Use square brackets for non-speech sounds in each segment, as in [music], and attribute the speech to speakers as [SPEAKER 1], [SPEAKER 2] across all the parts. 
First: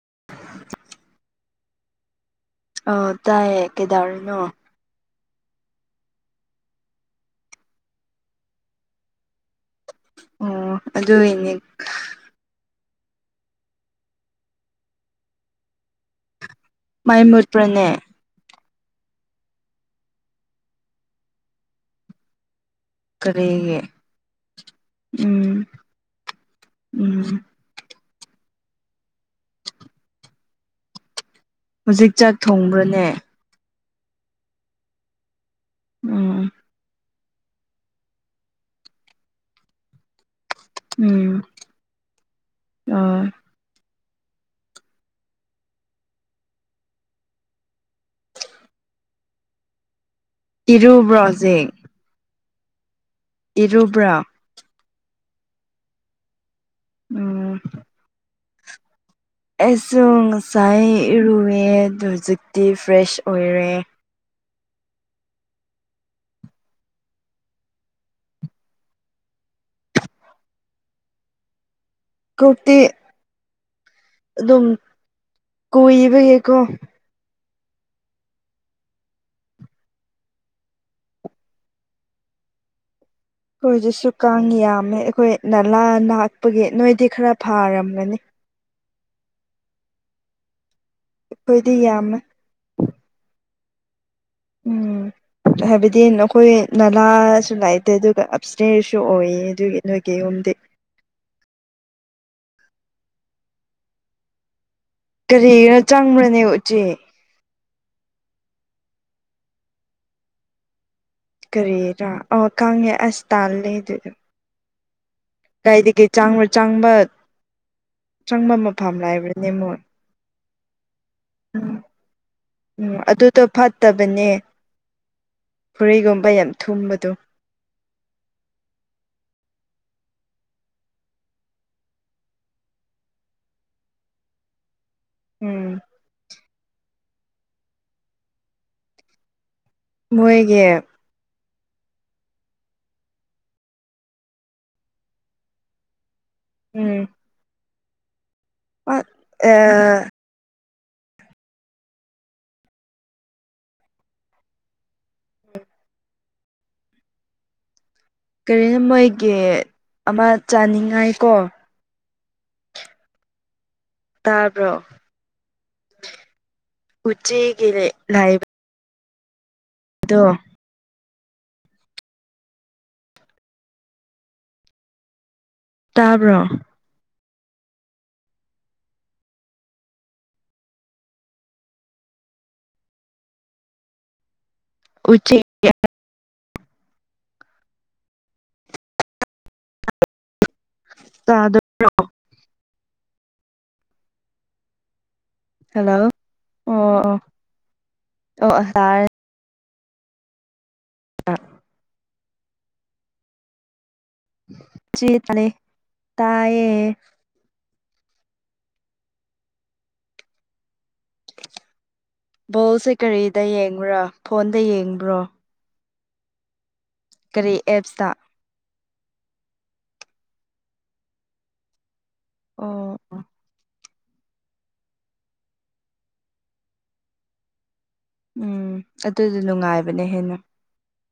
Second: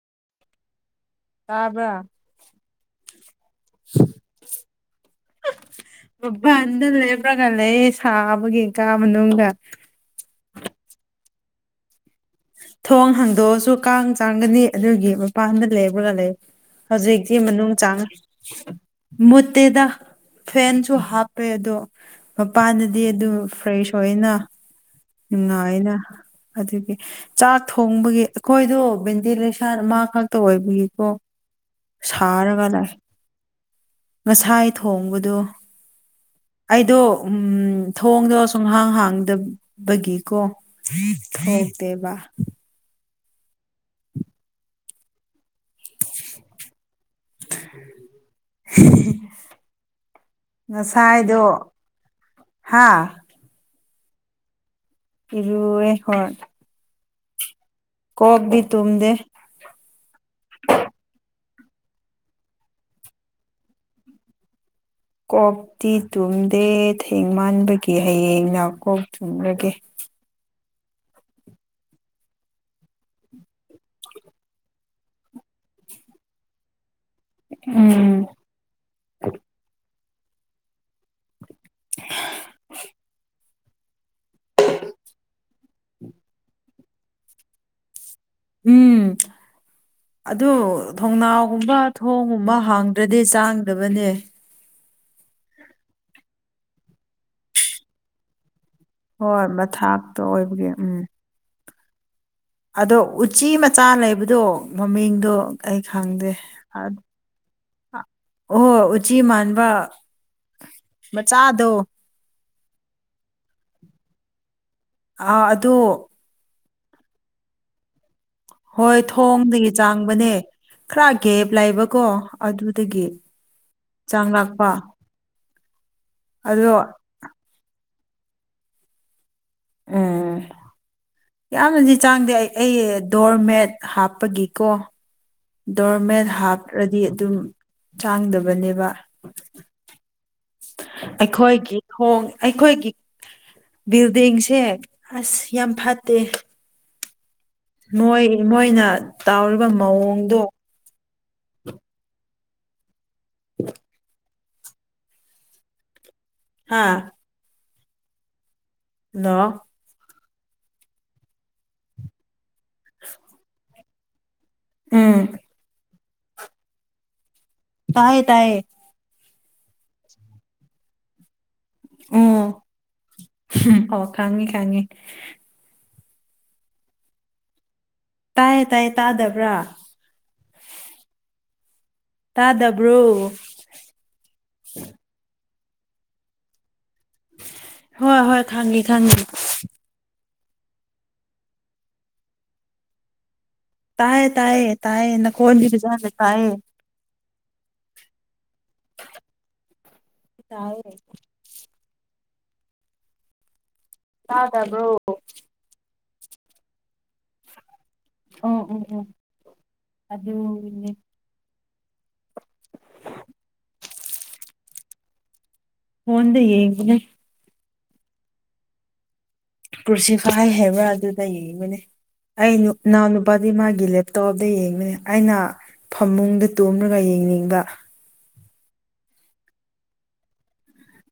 [SPEAKER 1] [inaudible]
[SPEAKER 2] ꯇꯥꯕ꯭ꯔ
[SPEAKER 1] ꯑꯧ ꯇꯥꯏꯌꯦ ꯀꯦꯗꯧꯔꯤꯅꯣ
[SPEAKER 2] ꯃꯄꯥꯟꯗ ꯂꯩꯕ꯭ꯔꯥꯒ ꯂꯩ ꯁꯥꯕꯒꯤ ꯀꯥ ꯃꯅꯨꯡꯗꯒ
[SPEAKER 1] ꯑꯣ ꯑꯗꯨ ꯑꯣꯏꯅꯦ
[SPEAKER 2] ꯊꯣꯡ ꯍꯥꯡꯗꯣꯛꯑꯁꯨ ꯀꯥꯡ ꯆꯥꯡꯒꯅꯤ ꯑꯗꯨꯒꯤ ꯃꯄꯥꯟꯗ ꯂꯩꯕ꯭ꯔꯒ ꯂꯩ
[SPEAKER 1] ꯃꯩ
[SPEAKER 2] ꯍꯧꯖꯤꯛꯇꯤ ꯃꯅꯨꯡ
[SPEAKER 1] ꯃꯨꯠꯄ꯭ꯔꯅꯦ
[SPEAKER 2] ꯆꯪꯉꯦ ꯃꯨꯠꯇꯦꯗ ꯐꯦꯟꯁꯁꯨ ꯍꯥꯞꯄꯦ ꯑꯗꯨ ꯃꯄꯥꯟꯗꯗꯤ ꯑꯗꯨꯝ
[SPEAKER 1] ꯀꯔꯤꯒꯤ
[SPEAKER 2] ꯐ꯭ꯔꯦꯁ ꯑꯣꯏ ꯑꯣꯏꯅ
[SPEAKER 1] ꯎꯝ
[SPEAKER 2] ꯅꯨꯡꯉꯥꯏꯅ ꯑꯗꯨꯒꯤ
[SPEAKER 1] ꯎꯝ
[SPEAKER 2] ꯆꯥꯛ ꯊꯣꯡ ꯊꯣꯡꯕꯒꯤ ꯑꯈꯣꯏꯗꯣ ꯚꯦꯟꯇꯤꯂꯦꯁꯟ ꯑꯃ ꯈꯛꯇ ꯑꯣꯏꯕꯒꯤꯀꯣ
[SPEAKER 1] ꯍꯧꯖꯤꯛ ꯆꯛ
[SPEAKER 2] ꯁꯥꯔꯒ ꯂꯩ
[SPEAKER 1] ꯊꯣꯡꯕ꯭ꯔꯅꯦ
[SPEAKER 2] ꯉꯁꯥꯏ ꯊꯣꯡꯕꯗꯣ
[SPEAKER 1] ꯎꯝ
[SPEAKER 2] ꯑꯩꯗꯣ ꯎꯝ ꯊꯣꯡꯗꯣ ꯁꯨꯡꯍꯥꯡ ꯍꯥꯡꯗꯕꯒꯤꯀꯣ
[SPEAKER 1] ꯎꯝ
[SPEAKER 2] ꯊꯣꯛꯇꯦꯕ
[SPEAKER 1] ꯑꯣ
[SPEAKER 2] [inaudible]
[SPEAKER 1] ꯏꯔꯨꯕ꯭ꯔꯣ
[SPEAKER 2] ꯉꯁꯥꯏꯗꯣ
[SPEAKER 1] ꯍꯧꯖꯤꯛ
[SPEAKER 2] ꯍꯥꯥ
[SPEAKER 1] ꯏꯔꯨꯕ꯭ꯔꯥ
[SPEAKER 2] ꯏꯔꯨꯑꯦ ꯍꯣꯏ
[SPEAKER 1] ꯎꯝ
[SPEAKER 2] ꯀꯣꯛꯇꯤ ꯇꯨꯝꯗꯦ
[SPEAKER 1] ꯑꯩꯁꯨ ꯉꯁꯥꯏ ꯏꯔꯨꯑꯦ ꯑꯗ ꯍꯧꯖꯤꯛꯇꯤ ꯐ꯭ꯔꯦꯁ ꯑꯣꯏꯔꯦ
[SPEAKER 2] ꯀꯣꯛꯇꯤ ꯇꯨꯝꯗꯦ ꯊꯦꯡ ꯃꯥꯟꯕꯒꯤ ꯍꯌꯦꯡꯅ ꯀꯣꯛ ꯇꯨꯝꯂꯒꯦ
[SPEAKER 1] [inaudible] ꯀꯣꯛꯇꯤ ꯑꯗꯨꯝ ꯀꯨꯏꯕꯒꯤꯀꯣ
[SPEAKER 2] ꯎꯝ ꯍ
[SPEAKER 1] ꯑꯈꯣꯏ ꯑꯗꯨꯁꯨ ꯀꯥꯡ ꯌꯥꯝꯃꯦ ꯑꯈꯣꯏ ꯅꯂꯥ ꯅꯅꯥꯛꯄꯒꯤ ꯅꯣꯏꯗꯤ ꯈꯔ ꯐꯥꯔꯝꯒꯅꯤ
[SPEAKER 2] ꯎꯝ ꯑꯗꯨ
[SPEAKER 1] ꯑꯩꯈꯣꯏꯗꯤ
[SPEAKER 2] ꯊꯣꯡꯅꯥꯎꯒꯨꯝꯕ
[SPEAKER 1] ꯌꯥꯝꯃꯦ
[SPEAKER 2] ꯊꯣꯡꯒꯨꯝꯕ ꯍꯥꯡꯗ꯭ꯔꯗꯤ ꯆꯥꯡꯗꯕꯅꯦ
[SPEAKER 1] ꯎꯝ ꯍꯥꯏꯕꯗꯤ ꯅꯈꯣꯏ ꯅꯂꯥꯁꯨ ꯂꯥꯏꯇꯦ ꯑꯗꯨꯒ ꯑꯞ ꯆꯦꯁꯨ ꯑꯣꯏꯌꯦ
[SPEAKER 2] ꯍꯣꯏ
[SPEAKER 1] ꯑꯗꯨꯒꯤ ꯅꯣꯏꯒꯤ
[SPEAKER 2] ꯃꯊꯥꯛꯇ
[SPEAKER 1] ꯌꯨꯝꯗꯤ
[SPEAKER 2] ꯑꯣꯏꯕꯒꯤ ꯎꯝ ꯑꯗꯣ ꯎꯆꯤ ꯃꯆꯥ ꯂꯩꯕꯗꯣ ꯃꯃꯤꯡꯗꯣ ꯑꯩ
[SPEAKER 1] ꯀꯔꯤꯔ
[SPEAKER 2] ꯈꯪꯗꯦ
[SPEAKER 1] ꯆꯪꯕ꯭ꯔꯅꯦ ꯎꯆꯦ
[SPEAKER 2] ꯑꯣꯍ ꯎꯆꯤ ꯃꯥꯟꯕ ꯃꯆꯥꯗꯣ
[SPEAKER 1] ꯀꯔꯤꯔꯥ ꯑ ꯀꯪꯉꯦ ꯑꯁ ꯇꯥꯜꯂꯦ ꯗꯨꯗꯣ
[SPEAKER 2] ꯑ ꯑꯗꯨ
[SPEAKER 1] ꯆꯪꯕ ꯆꯪꯕ ꯃꯐꯝ
[SPEAKER 2] ꯍꯣꯏ
[SPEAKER 1] ꯂꯩꯕ꯭ꯔꯅꯦ
[SPEAKER 2] ꯊꯣꯡꯗꯒꯤ
[SPEAKER 1] ꯃꯣꯏ
[SPEAKER 2] ꯆꯥꯡꯕꯅꯦ ꯈꯔ ꯒꯦꯞ ꯂꯩꯕꯀꯣ
[SPEAKER 1] ꯎꯝ
[SPEAKER 2] ꯑꯗꯨꯗꯒꯤ
[SPEAKER 1] ꯑꯗꯨꯗꯣ
[SPEAKER 2] ꯆꯪꯔꯛꯄ
[SPEAKER 1] ꯐꯔꯤꯒꯨꯝꯕ ꯌꯥꯝ ꯊꯨꯝꯕꯗꯣ
[SPEAKER 2] ꯎꯝ ꯌꯥꯝꯅꯗꯤ ꯆꯪꯗꯦ ꯑꯩ ꯑꯩ ꯗꯣꯔꯃꯦꯠ ꯍꯥꯞꯄꯒꯤꯀꯣ
[SPEAKER 1] ꯎꯝ
[SPEAKER 2] ꯗꯣꯔꯃꯦꯠ ꯍꯥꯞꯔꯗꯤ ꯑꯗꯨꯝ ꯆꯥꯡꯗꯕꯅꯦꯕ
[SPEAKER 1] ꯃꯣꯏꯒꯤ
[SPEAKER 2] ꯑꯩꯈꯣꯏꯒꯤ ꯊꯣꯡ ꯑꯩꯈꯣꯏꯒꯤ ꯕꯤꯜꯗꯤꯡꯁꯦ ꯑꯁ ꯌꯥꯝ ꯐꯠꯇꯦ
[SPEAKER 1] ꯎꯝ
[SPEAKER 2] ꯃꯣꯏ ꯃꯣꯏꯅ ꯇꯥꯎꯔꯤꯕ ꯃꯑꯣꯡꯗꯣ [inaudible]
[SPEAKER 1] [inaudible]
[SPEAKER 2] ꯍꯥꯥ
[SPEAKER 1] ꯀꯔꯤꯅ ꯃꯣꯏꯒꯦ ꯑꯃ ꯆꯥꯅꯤꯡꯉꯥꯏꯀꯣ ꯇꯥꯔꯕ꯭ꯔꯣ
[SPEAKER 2] ꯎꯝ
[SPEAKER 1] ꯆꯦꯒꯤ ꯂꯩ
[SPEAKER 2] ꯇꯥꯏꯌꯦ
[SPEAKER 1] ꯂꯥꯢ
[SPEAKER 2] ꯇꯥꯏꯌꯦ
[SPEAKER 1] ꯑꯗꯣ
[SPEAKER 2] ꯑꯣ ꯑꯣ ꯈꯪꯉꯦ ꯈꯪꯉꯦ
[SPEAKER 1] ꯇꯥꯕ꯭ꯔꯣ
[SPEAKER 2] ꯇꯥꯏꯌꯦ ꯇꯥꯏꯌꯦ ꯇꯥꯗꯕ꯭ꯔꯥ ꯇꯥꯗꯕ꯭ꯔꯣ
[SPEAKER 1] ꯎꯆꯦꯛ ꯏꯌꯥ
[SPEAKER 2] ꯍꯣꯏ ꯍꯣꯏ ꯈꯪꯉꯦ ꯈꯪꯉꯦ
[SPEAKER 1] ꯇꯥꯗꯕ꯭ꯔꯣ
[SPEAKER 2] ꯇꯥꯌꯦ ꯇꯥꯌꯦ ꯇꯥꯌꯦ ꯅꯈꯣꯟꯗꯤ
[SPEAKER 1] ꯍꯜꯂꯣ
[SPEAKER 2] ꯐꯖꯅ ꯇꯥꯢꯌꯦ
[SPEAKER 1] ꯑꯣ ꯑꯣ ꯑꯣ ꯑꯁꯥꯔꯦ
[SPEAKER 2] ꯇꯥꯢ ꯇꯥꯗꯕ꯭ꯔꯣ
[SPEAKER 1] ꯇꯥꯌꯦ
[SPEAKER 2] ꯑꯣ ꯑꯣ ꯑꯣꯝ ꯑꯗꯨꯅꯦ
[SPEAKER 1] ꯕꯣꯜꯁꯦ ꯀꯔꯤꯗ ꯌꯦꯡꯕ꯭ꯔꯥ ꯐꯣꯟꯗ ꯌꯦꯡꯕ꯭ꯔꯣ
[SPEAKER 2] ꯐꯣꯟꯗ ꯌꯦꯡꯕꯅꯦ
[SPEAKER 1] ꯀꯔꯤ ꯑꯦꯞꯁꯇ
[SPEAKER 2] ꯀ꯭ꯔꯨꯁꯤꯐꯥꯏ ꯍꯥꯏꯕ꯭ꯔꯥ ꯑꯗꯨꯗ ꯌꯦꯡꯕꯅꯦ ꯑꯩꯅꯨ
[SPEAKER 1] ꯑꯣ
[SPEAKER 2] ꯏꯅꯥꯎ ꯅꯨꯄꯥꯗꯤ ꯃꯥꯒꯤ ꯂꯦꯞ ꯇꯣꯞꯇ ꯌꯦꯡꯕꯅꯦ ꯑꯩꯅ ꯐꯃꯨꯡꯗ ꯇꯨꯝꯔꯒ ꯌꯦꯡꯅꯤꯡꯕ
[SPEAKER 1] ꯎꯝ ꯑꯗꯨꯗꯨ ꯅꯨꯡꯉꯥꯏꯕꯅ ꯍꯦꯟꯅ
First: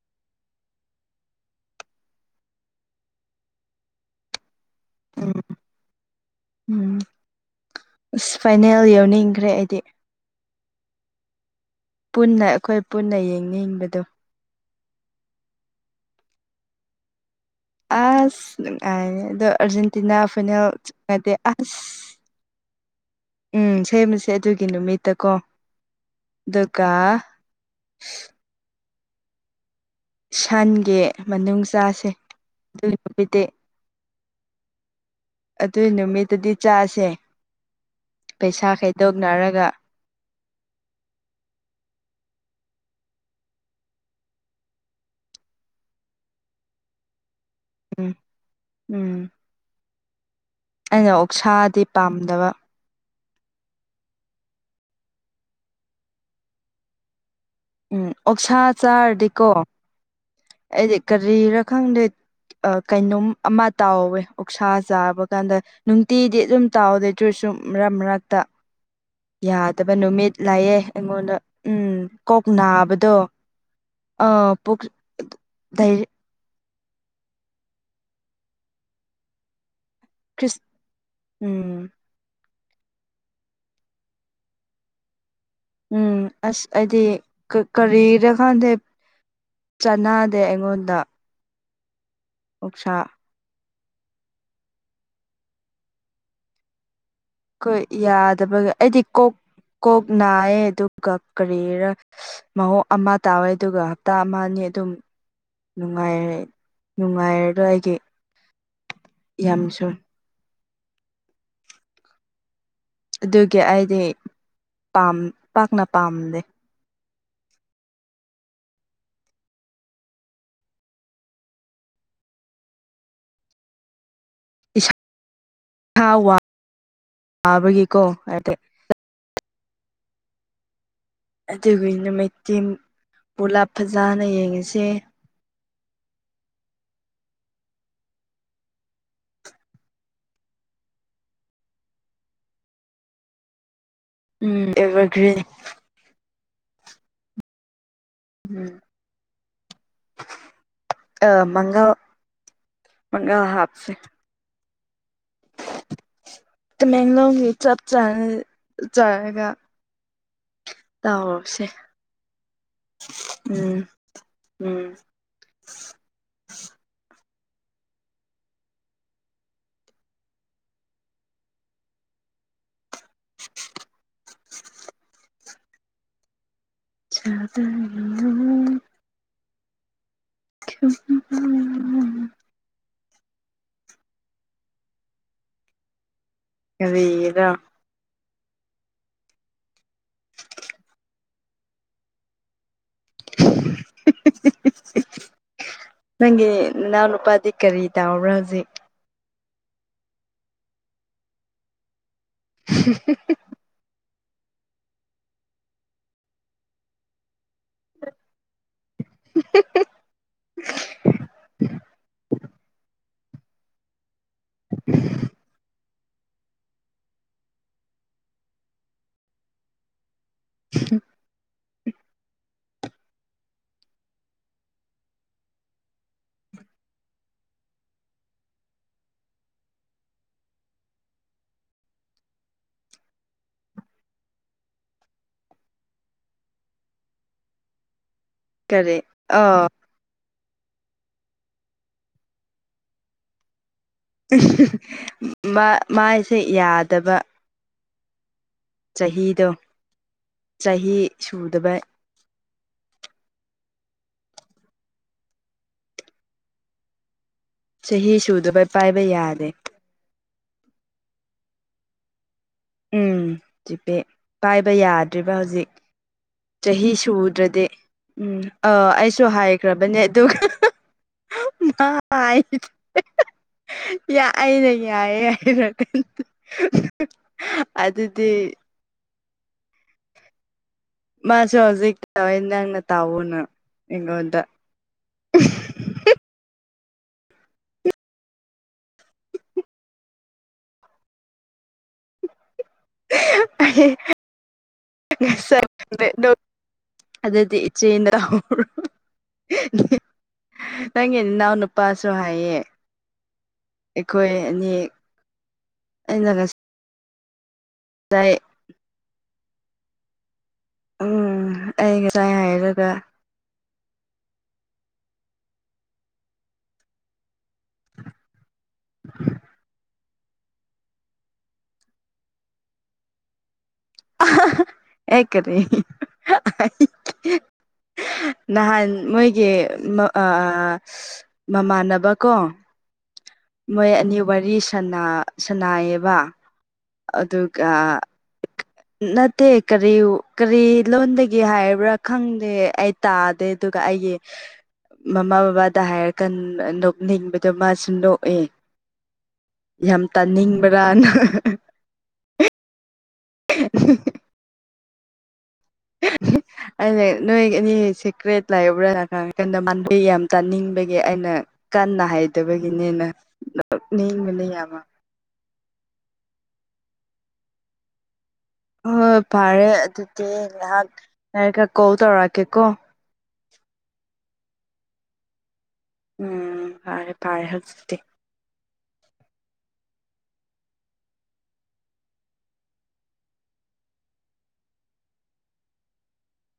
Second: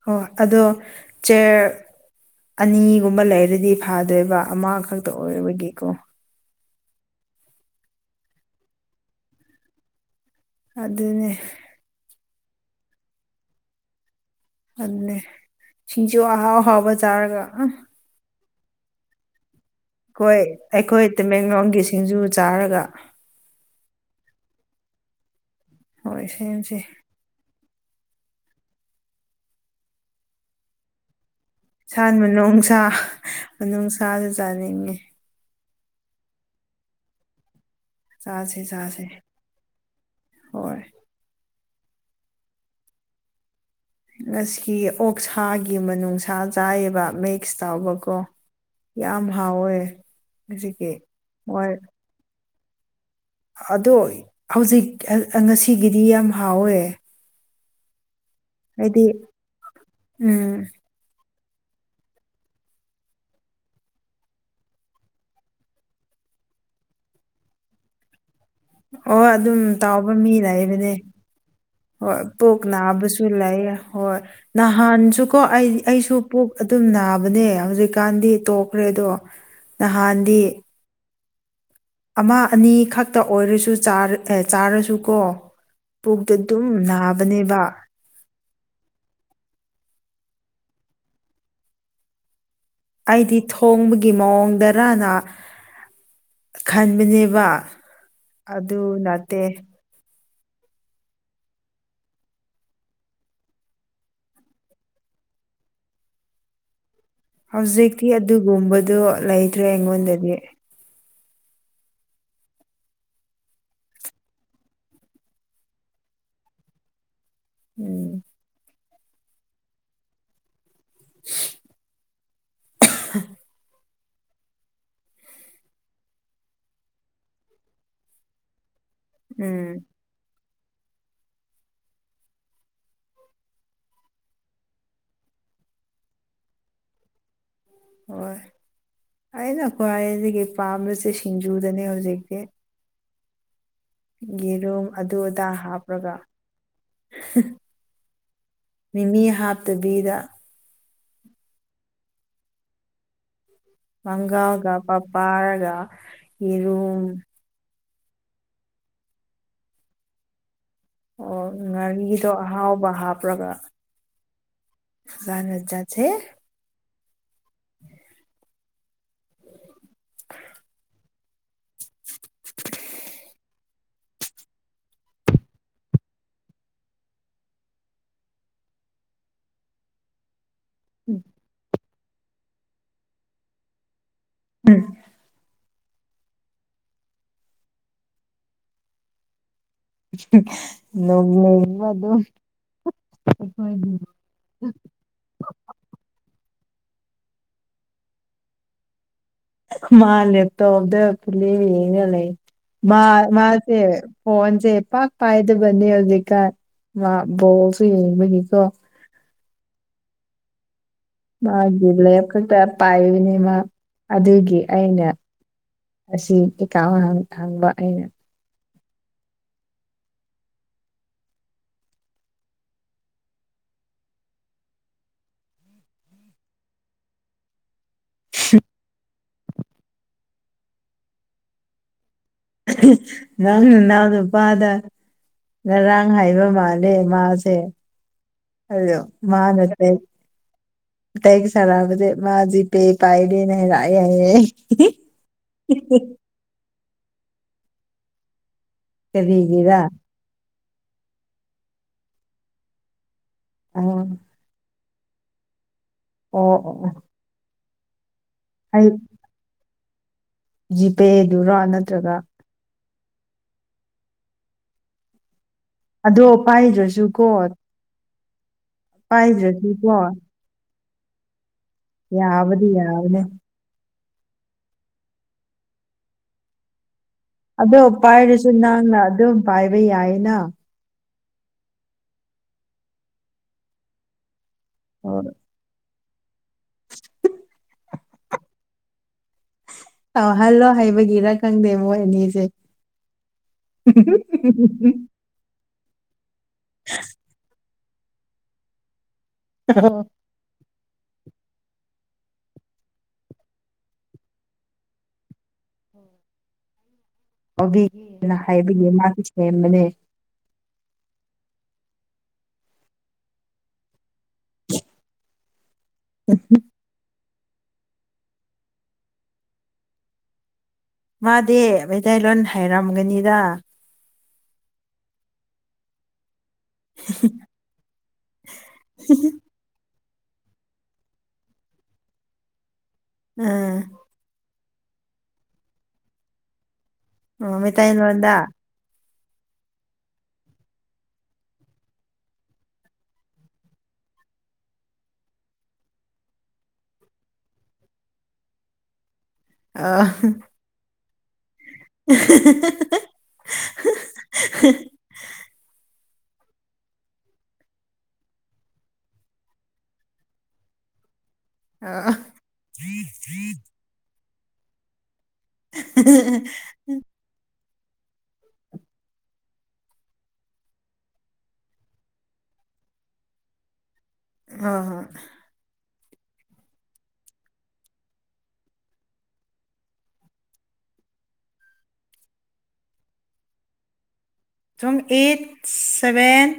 [SPEAKER 2] ꯍꯣ ꯑꯗꯣ ꯆꯦꯔ ꯑꯅꯤꯒꯨꯝꯕ ꯂꯩꯔꯗꯤ ꯐꯥꯗꯣꯏꯕ ꯑꯃ ꯈꯛꯇ
[SPEAKER 1] ꯎꯝ
[SPEAKER 2] ꯑꯣꯏꯕꯒꯤꯀꯣ
[SPEAKER 1] ꯎꯝ ꯑꯁ ꯐꯥꯏꯅꯦꯜ ꯌꯧꯅꯤꯡꯈ꯭ꯔꯦ ꯑꯩꯗꯤ
[SPEAKER 2] ꯑꯗꯨꯅꯦ
[SPEAKER 1] ꯄꯨꯟꯅ ꯑꯩꯈꯣꯏ ꯄꯨꯟꯅ ꯌꯦꯡꯅꯤꯡꯕꯗꯣ
[SPEAKER 2] ꯑꯗꯨꯅꯦ ꯁꯤꯡꯖꯨ ꯑꯍꯥꯎ ꯑꯍꯥꯎꯕ ꯆꯥꯔꯒ ꯑ
[SPEAKER 1] ꯑꯁ ꯅꯨꯡꯉꯥꯢꯔꯦ ꯑꯗꯣ ꯑꯔꯖꯦꯟꯇꯤꯅꯥ
[SPEAKER 2] ꯑꯩꯈꯣꯏ
[SPEAKER 1] ꯐꯥꯏꯅꯦꯜ
[SPEAKER 2] ꯑꯩꯈꯣꯏ ꯇꯃꯦꯡꯂꯣꯡꯒꯤ ꯁꯤꯡꯖꯨ ꯆꯥꯔꯒ
[SPEAKER 1] [unintelligible] ꯎꯝ ꯁꯦꯝꯃ ꯁꯦ ꯑꯗꯨꯒꯤ ꯅꯨꯃꯤꯠꯇ ꯀꯣ
[SPEAKER 2] ꯍꯣꯏ ꯁꯦꯝꯁꯦ
[SPEAKER 1] ꯑꯗꯨꯒ ꯁꯟꯒꯤ ꯃꯅꯨꯡ ꯆꯥꯁꯦ
[SPEAKER 2] ꯁꯟ ꯃꯅꯨꯡꯁꯥ
[SPEAKER 1] ꯑꯗꯨꯒꯤ ꯅꯨꯃꯤꯠꯇꯤ
[SPEAKER 2] ꯃꯅꯨꯡꯁꯥꯁꯨ ꯆꯥꯅꯤꯡꯉꯤ
[SPEAKER 1] ꯑꯗꯨꯏ ꯅꯨꯃꯤꯠꯇꯨꯗꯤ ꯆꯥꯥꯁꯦ
[SPEAKER 2] ꯆꯥꯁꯦ
[SPEAKER 1] ꯄꯩꯁꯥ
[SPEAKER 2] ꯆꯥꯁꯦ
[SPEAKER 1] ꯈꯥꯏꯗꯣꯛꯅꯔꯒ
[SPEAKER 2] ꯍꯣꯏ ꯉꯁꯤ ꯑꯣꯛꯁꯥꯒꯤ ꯃꯅꯨꯡꯅꯨꯡꯁꯥ ꯆꯥꯏꯕ ꯃꯩ [unintelligible]
[SPEAKER 1] ꯎꯝ
[SPEAKER 2] ꯇꯥꯎꯕꯀꯣ
[SPEAKER 1] ꯎꯝ
[SPEAKER 2] ꯌꯥꯝ ꯍꯥꯎꯋꯦ ꯍꯧꯖꯤꯛꯀꯤ
[SPEAKER 1] ꯑꯩꯅ
[SPEAKER 2] ꯍꯣꯏ
[SPEAKER 1] ꯑꯣꯛꯁꯥꯗꯤ ꯄꯥꯝꯗꯕ
[SPEAKER 2] ꯑꯗꯣ ꯍꯧꯖꯤꯛ ꯉꯁꯤꯒꯤꯗꯤ ꯌꯥꯝ ꯍꯥꯎꯋꯦ
[SPEAKER 1] ꯎꯝ ꯑꯣꯛꯁꯥ
[SPEAKER 2] ꯍꯥꯏꯗꯤ
[SPEAKER 1] ꯆꯥꯔꯗꯤꯀꯣ
[SPEAKER 2] ꯎꯝ
[SPEAKER 1] ꯑꯩꯗꯤ ꯀꯔꯤꯔ ꯈꯪꯗꯦ ꯀꯩꯅꯣꯝ ꯑꯃ ꯇꯥꯎꯋꯦ ꯑꯣꯛꯁꯥ ꯆꯥꯕ ꯀꯥꯟꯗ ꯅꯨꯡꯇꯤꯗꯤ ꯑꯗꯨꯝ ꯇꯥꯎꯗꯦ ꯇꯔꯤ ꯗꯨꯝ ꯃꯔꯛ ꯃꯔꯛꯇ
[SPEAKER 2] ꯑꯣ ꯑꯗꯨꯝ
[SPEAKER 1] ꯌꯥꯗꯕ
[SPEAKER 2] ꯇꯥꯎꯕ ꯃꯤ
[SPEAKER 1] ꯅꯨꯃꯤꯠ ꯂꯥꯛꯑꯦ
[SPEAKER 2] ꯂꯩꯕꯅꯦ
[SPEAKER 1] ꯑꯩꯉꯣꯟꯗ ꯎꯝ
[SPEAKER 2] ꯍꯣꯏ
[SPEAKER 1] ꯀꯣꯛ
[SPEAKER 2] ꯄꯨꯛ
[SPEAKER 1] ꯅꯥꯕꯗꯣ
[SPEAKER 2] ꯅꯥꯕꯁꯨ ꯂꯩ ꯂꯩꯌꯦ ꯍꯣꯏ
[SPEAKER 1] ꯑꯥ ꯄꯨꯛ
[SPEAKER 2] ꯅꯍꯥꯟꯁꯨ ꯀꯣ ꯑꯩ
[SPEAKER 1] ꯗꯥꯏꯔꯦꯛ
[SPEAKER 2] ꯑꯩꯁꯨ ꯄꯨꯛ ꯑꯗꯨꯝ ꯅꯥꯕꯅꯦ ꯍꯧꯖꯤꯛꯀꯥꯟꯗꯤ ꯇꯣꯛꯈ꯭ꯔꯦꯗꯣ ꯅꯍꯥꯟꯗꯤ
[SPEAKER 1] ꯈ꯭ꯔꯤꯁ ꯎꯝ
[SPEAKER 2] ꯑꯃ ꯑꯅꯤ ꯈꯛꯇ ꯑꯣꯏꯔꯁꯨ ꯆꯥꯔꯁꯨ ꯀꯣ
[SPEAKER 1] ꯎꯝ ꯑꯁ ꯑꯩꯗꯤ ꯀꯔꯤꯔ ꯈꯪꯗꯦ ꯆꯅꯥ ꯗꯦ ꯑꯩꯉꯣꯟꯗ ꯑꯣꯛꯁꯥ
[SPEAKER 2] ꯑꯩꯗꯤ ꯊꯣꯡꯕꯒꯤ ꯃꯑꯣꯡꯗꯔꯅ ꯈꯟꯕꯅꯦ
[SPEAKER 1] ꯀꯣꯏ ꯌꯥꯗꯕꯒ ꯑꯩꯗꯤ ꯀꯣꯛ ꯀꯣꯛ ꯅꯥꯏꯌꯦ ꯑꯗꯨꯒ ꯀꯔꯤꯔ ꯃꯑꯣꯡ ꯑꯃ ꯇꯥꯎꯋꯦ ꯑꯗꯨꯒ ꯍꯞꯇꯥ ꯑꯃ ꯑꯅꯤ ꯑꯗꯨꯝ ꯅꯨꯡꯉꯥꯏꯔꯦ ꯅꯨꯡꯉꯥꯏꯔꯔꯣꯏ ꯑꯩꯒꯤ
[SPEAKER 2] ꯍꯧꯖꯤꯛꯇꯤ ꯑꯗꯨꯒꯨꯝꯕꯗꯨ ꯂꯩꯇ꯭ꯔꯦ
[SPEAKER 1] ꯌꯥꯝꯁꯨ
[SPEAKER 2] ꯑꯩꯉꯣꯟꯗꯗꯤ
[SPEAKER 1] ꯑꯗꯨꯒꯤ ꯑꯩꯗꯤ ꯄꯥꯝ ꯄꯥꯛꯅ ꯄꯥꯝꯗꯦ
[SPEAKER 2] ꯎꯝ [inaudible] [unintelligible]
[SPEAKER 1] ꯏꯁꯥ [unintelligible] ꯋꯥꯕꯒꯤꯀꯣ ꯍꯥꯏꯗꯤ
[SPEAKER 2] ꯎꯝ
[SPEAKER 1] ꯑꯗꯨꯒꯤ ꯅꯨꯃꯤꯠꯇꯤ ꯄꯨꯂꯞ ꯐꯖꯅ ꯌꯦꯡꯉꯤꯁꯦ
[SPEAKER 2] ꯍꯣꯏ ꯑꯩꯅ ꯈ꯭ꯋꯥꯏꯁꯤꯗꯒꯤ ꯄꯥꯝꯝꯕꯁꯦ ꯁꯤꯡꯖꯨꯗꯅꯦ ꯍꯧꯖꯤꯛꯇꯤ
[SPEAKER 1] ꯎꯝ
[SPEAKER 2] ꯌꯦꯔꯨꯝ ꯑꯗꯨ
[SPEAKER 1] ꯑꯦꯚꯔꯒ꯭ꯔꯤꯟ
[SPEAKER 2] ꯑꯗꯥ ꯍꯥꯞꯔꯒ
[SPEAKER 1] ꯎꯝ
[SPEAKER 2] ꯃꯤꯃꯤ ꯍꯥꯞꯇꯕꯤꯗ
[SPEAKER 1] ꯑꯥ ꯃꯪꯒꯜ ꯃꯪꯒꯜ ꯍꯥꯞ
[SPEAKER 2] ꯃꯪꯒꯜꯒ ꯄꯄꯔꯒ ꯌꯦꯔꯨꯝ
[SPEAKER 1] ꯆꯥꯏ ꯆꯔꯒ
[SPEAKER 2] ꯑꯣ ꯉꯥꯔꯤꯗꯣ ꯑꯍꯥꯎꯕ ꯍꯥꯞꯄꯂꯒ
[SPEAKER 1] ꯎꯝ ꯎꯝ
[SPEAKER 2] [unintelligible]
[SPEAKER 1] [unintelligible] [unintelligible]
[SPEAKER 2] ꯎꯝ
[SPEAKER 1] ꯀꯔꯤꯔ
[SPEAKER 2] [unintelligible] [unintelligible]
[SPEAKER 1] ꯅꯪꯒꯤ ꯅꯅꯥꯎ ꯅꯨꯄꯥꯗꯤ ꯀꯔꯤ ꯇꯥꯕ꯭ꯔꯥ ꯍꯧꯖꯤꯛ
[SPEAKER 2] ꯃꯥ ꯂꯦꯛꯇꯣꯞꯗ ꯐꯤꯂꯤꯝ ꯌꯡꯂ ꯂꯩ ꯃꯥ ꯃꯥꯁꯦ ꯐꯣꯟꯁꯦ ꯄꯥꯛ ꯄꯥꯏꯗꯕꯅꯤ ꯍꯧꯖꯤꯀꯥꯟ ꯃꯥ ꯕꯣꯜꯁꯨ ꯌꯦꯡꯕꯒꯤꯀꯣ
[SPEAKER 1] [unintelligible]
[SPEAKER 2] ꯃꯥꯒꯤ ꯂꯦꯞ ꯈꯛꯇ ꯄꯥꯏꯕꯅꯦ ꯃꯥ ꯑꯗꯨꯒꯤ ꯑꯩꯅ ꯑꯁꯤ ꯀꯩꯀꯥ ꯋꯥ ꯍꯪꯕ ꯑꯩꯅ
[SPEAKER 1] ꯍꯝ
[SPEAKER 2] [unintelligible] ꯅꯪ ꯅꯅꯥꯎ ꯅꯨꯄꯥꯗ ꯉꯔꯥꯡ ꯍꯥꯏꯕ ꯃꯥꯜꯂꯦ ꯃꯥꯁꯦ
[SPEAKER 1] ꯀꯔꯤ
[SPEAKER 2] ꯍꯜꯂꯣ ꯃꯥꯅ
[SPEAKER 1] ꯑꯣ
[SPEAKER 2] ꯗ ꯇꯩꯒꯤ ꯁꯥꯅꯕꯗꯤ ꯃꯥ ꯖꯤ ꯄꯦ ꯄꯥꯏꯗꯦ ꯍꯥꯢꯅ
[SPEAKER 1] ꯃ ꯃꯥꯏꯁꯦ ꯌꯥꯗꯕ ꯆꯍꯤꯗꯣ
[SPEAKER 2] ꯀꯔꯤꯒꯤꯔꯥ
[SPEAKER 1] ꯆꯍꯤ ꯁꯨꯗꯕꯩ
[SPEAKER 2] ꯑꯣ ꯑꯣ ꯑꯣ
[SPEAKER 1] ꯆꯍꯤ ꯁꯨꯗꯕ ꯄꯥꯏꯕ ꯌꯥꯗꯦ
[SPEAKER 2] ꯖꯤꯄꯦꯗꯨꯔꯥ ꯅꯠꯇ꯭ꯔꯒ
[SPEAKER 1] ꯎꯝ ꯖꯤ ꯄꯦ ꯄꯥꯏꯕ ꯌꯥꯗ꯭ꯔꯤꯕ ꯍꯧꯖꯤꯛ
[SPEAKER 2] ꯑꯗꯣ
[SPEAKER 1] ꯆꯍꯤ
[SPEAKER 2] ꯄꯥꯏꯗ꯭ꯔꯁꯨꯀꯣ
[SPEAKER 1] ꯁꯨꯗ꯭ꯔꯗꯤ ꯎꯝ ꯑꯥ ꯑꯩꯁꯨ
[SPEAKER 2] ꯄꯥꯏꯗ꯭ꯔꯁꯨꯀꯣ
[SPEAKER 1] ꯍꯥꯏꯈ꯭ꯔꯕꯅꯦ ꯑꯗꯨꯒ [unintelligible]
[SPEAKER 2] ꯌꯥꯕꯗꯤ ꯌꯥꯕꯅꯦ
[SPEAKER 1] ꯑꯩꯅ ꯌꯥꯏꯌꯦ ꯍꯥꯢꯔꯀꯟꯗ
[SPEAKER 2] ꯑꯗꯣ ꯄꯥꯏꯔꯁꯨ ꯅꯪꯅ ꯑꯗꯨꯝ ꯄꯥꯏꯕ ꯌꯥꯏꯌꯦꯅ
[SPEAKER 1] ꯃꯥꯁꯨ ꯍꯧꯖꯤꯛ ꯇꯧꯋꯦ ꯅꯪꯅ ꯇꯥꯥꯎꯅ ꯑꯩꯉꯣꯟꯗ
[SPEAKER 2] ꯑ ꯇꯧꯍꯜꯂꯣ ꯍꯥꯏꯕꯒꯤꯔ ꯈꯪꯗꯦ ꯃꯣꯢ ꯑꯅꯤꯁꯦ [unintelligible]
[SPEAKER 1] ꯈꯪꯗꯦ ꯗꯣ ꯑꯗꯨꯗꯤ ꯏꯆꯦꯅ ꯇꯧꯍꯧꯔꯣ ꯅꯪꯒꯤ ꯅꯅꯥꯎ ꯅꯨꯄꯥꯁꯨ ꯍꯥꯏꯌꯦ ꯑꯩꯈꯣꯏ ꯑꯅꯤ ꯑꯩꯅ ꯉꯁꯤ
[SPEAKER 2] ꯑꯣꯕꯤꯒꯅ ꯍꯥꯏꯕꯒꯤ ꯃꯥꯁꯨ ꯁꯦꯝꯕꯅꯦ
[SPEAKER 1] ꯎꯝ ꯑꯩ ꯉꯁꯥꯏ ꯍꯥꯏꯔꯒ
[SPEAKER 2] ꯎ
[SPEAKER 1] [inaudible]
[SPEAKER 2] ꯃꯥꯗꯤ ꯃꯩꯇꯩꯂꯣꯟ ꯍꯩꯔꯝꯒꯅꯤꯗ
[SPEAKER 1] ꯑꯩ ꯀꯔꯤ ꯅꯍꯥꯟ ꯃꯣꯏꯒꯤ ꯑ ꯃꯃꯥꯟꯅꯕ ꯀꯣ ꯃꯣꯏ
[SPEAKER 2] ꯎꯝ
[SPEAKER 1] ꯑꯅꯤ ꯋꯥꯔꯤ ꯁꯅꯥꯏꯌꯦꯕ
[SPEAKER 2] ꯃꯤꯇꯩ ꯂꯣꯟꯗ
[SPEAKER 1] ꯅꯠꯇꯦ ꯀꯔꯤ ꯀꯔꯤ ꯂꯣꯟꯗꯒꯤ ꯍꯥꯏꯕ꯭ꯔꯥ ꯈꯪꯗꯦ ꯑꯩ ꯇꯥꯗꯦ ꯑꯗꯨꯒ ꯑꯩ ꯒꯤ ꯃꯃꯥ ꯕꯕꯥꯗ ꯍꯥꯢꯔꯀꯟ ꯅꯣꯛꯅꯤꯡꯕꯗꯣ ꯃꯥꯁꯨ ꯅꯣꯛ ꯑꯦ ꯌꯥꯝ
[SPEAKER 2] ꯑꯣ
[SPEAKER 1] ꯇꯥꯅꯤꯡꯕ꯭ꯔꯥꯅ [unintelligible] [unintelligible] ꯑꯩꯅ ꯅꯣꯏ ꯑꯅꯤ ꯁꯤꯀ꯭ꯔꯦꯠ ꯂꯩꯕ꯭ꯔꯥ ꯍꯪꯀꯥꯟꯗ ꯃꯥ ꯌꯥꯝ ꯇꯥꯅꯤꯡꯕꯒꯤ ꯑꯩꯅ ꯀꯟꯅ
[SPEAKER 2] ꯑꯣ
[SPEAKER 1] ꯍꯥꯏꯗꯕꯒꯤꯅꯦꯅ ꯅꯣꯛꯅꯤꯡꯕꯅꯦ ꯌꯥꯝꯃ
[SPEAKER 2] [unintelligible]
[SPEAKER 1] ꯍꯣꯏ ꯐꯔꯦ ꯑꯗꯨꯗꯤ ꯉꯥꯍꯥꯛ ꯂꯩꯔꯒ ꯀꯣꯜ ꯇꯧꯔꯛꯀꯦꯀꯣ
[SPEAKER 2] ꯍꯣ ꯍꯣꯏ
[SPEAKER 1] ꯎꯝ ꯐꯔꯦ ꯐꯔꯦ ꯍꯧꯆꯤꯛꯇꯤ
[SPEAKER 2] ꯁꯣꯝ ꯑꯩꯠ ꯁꯚꯦꯟ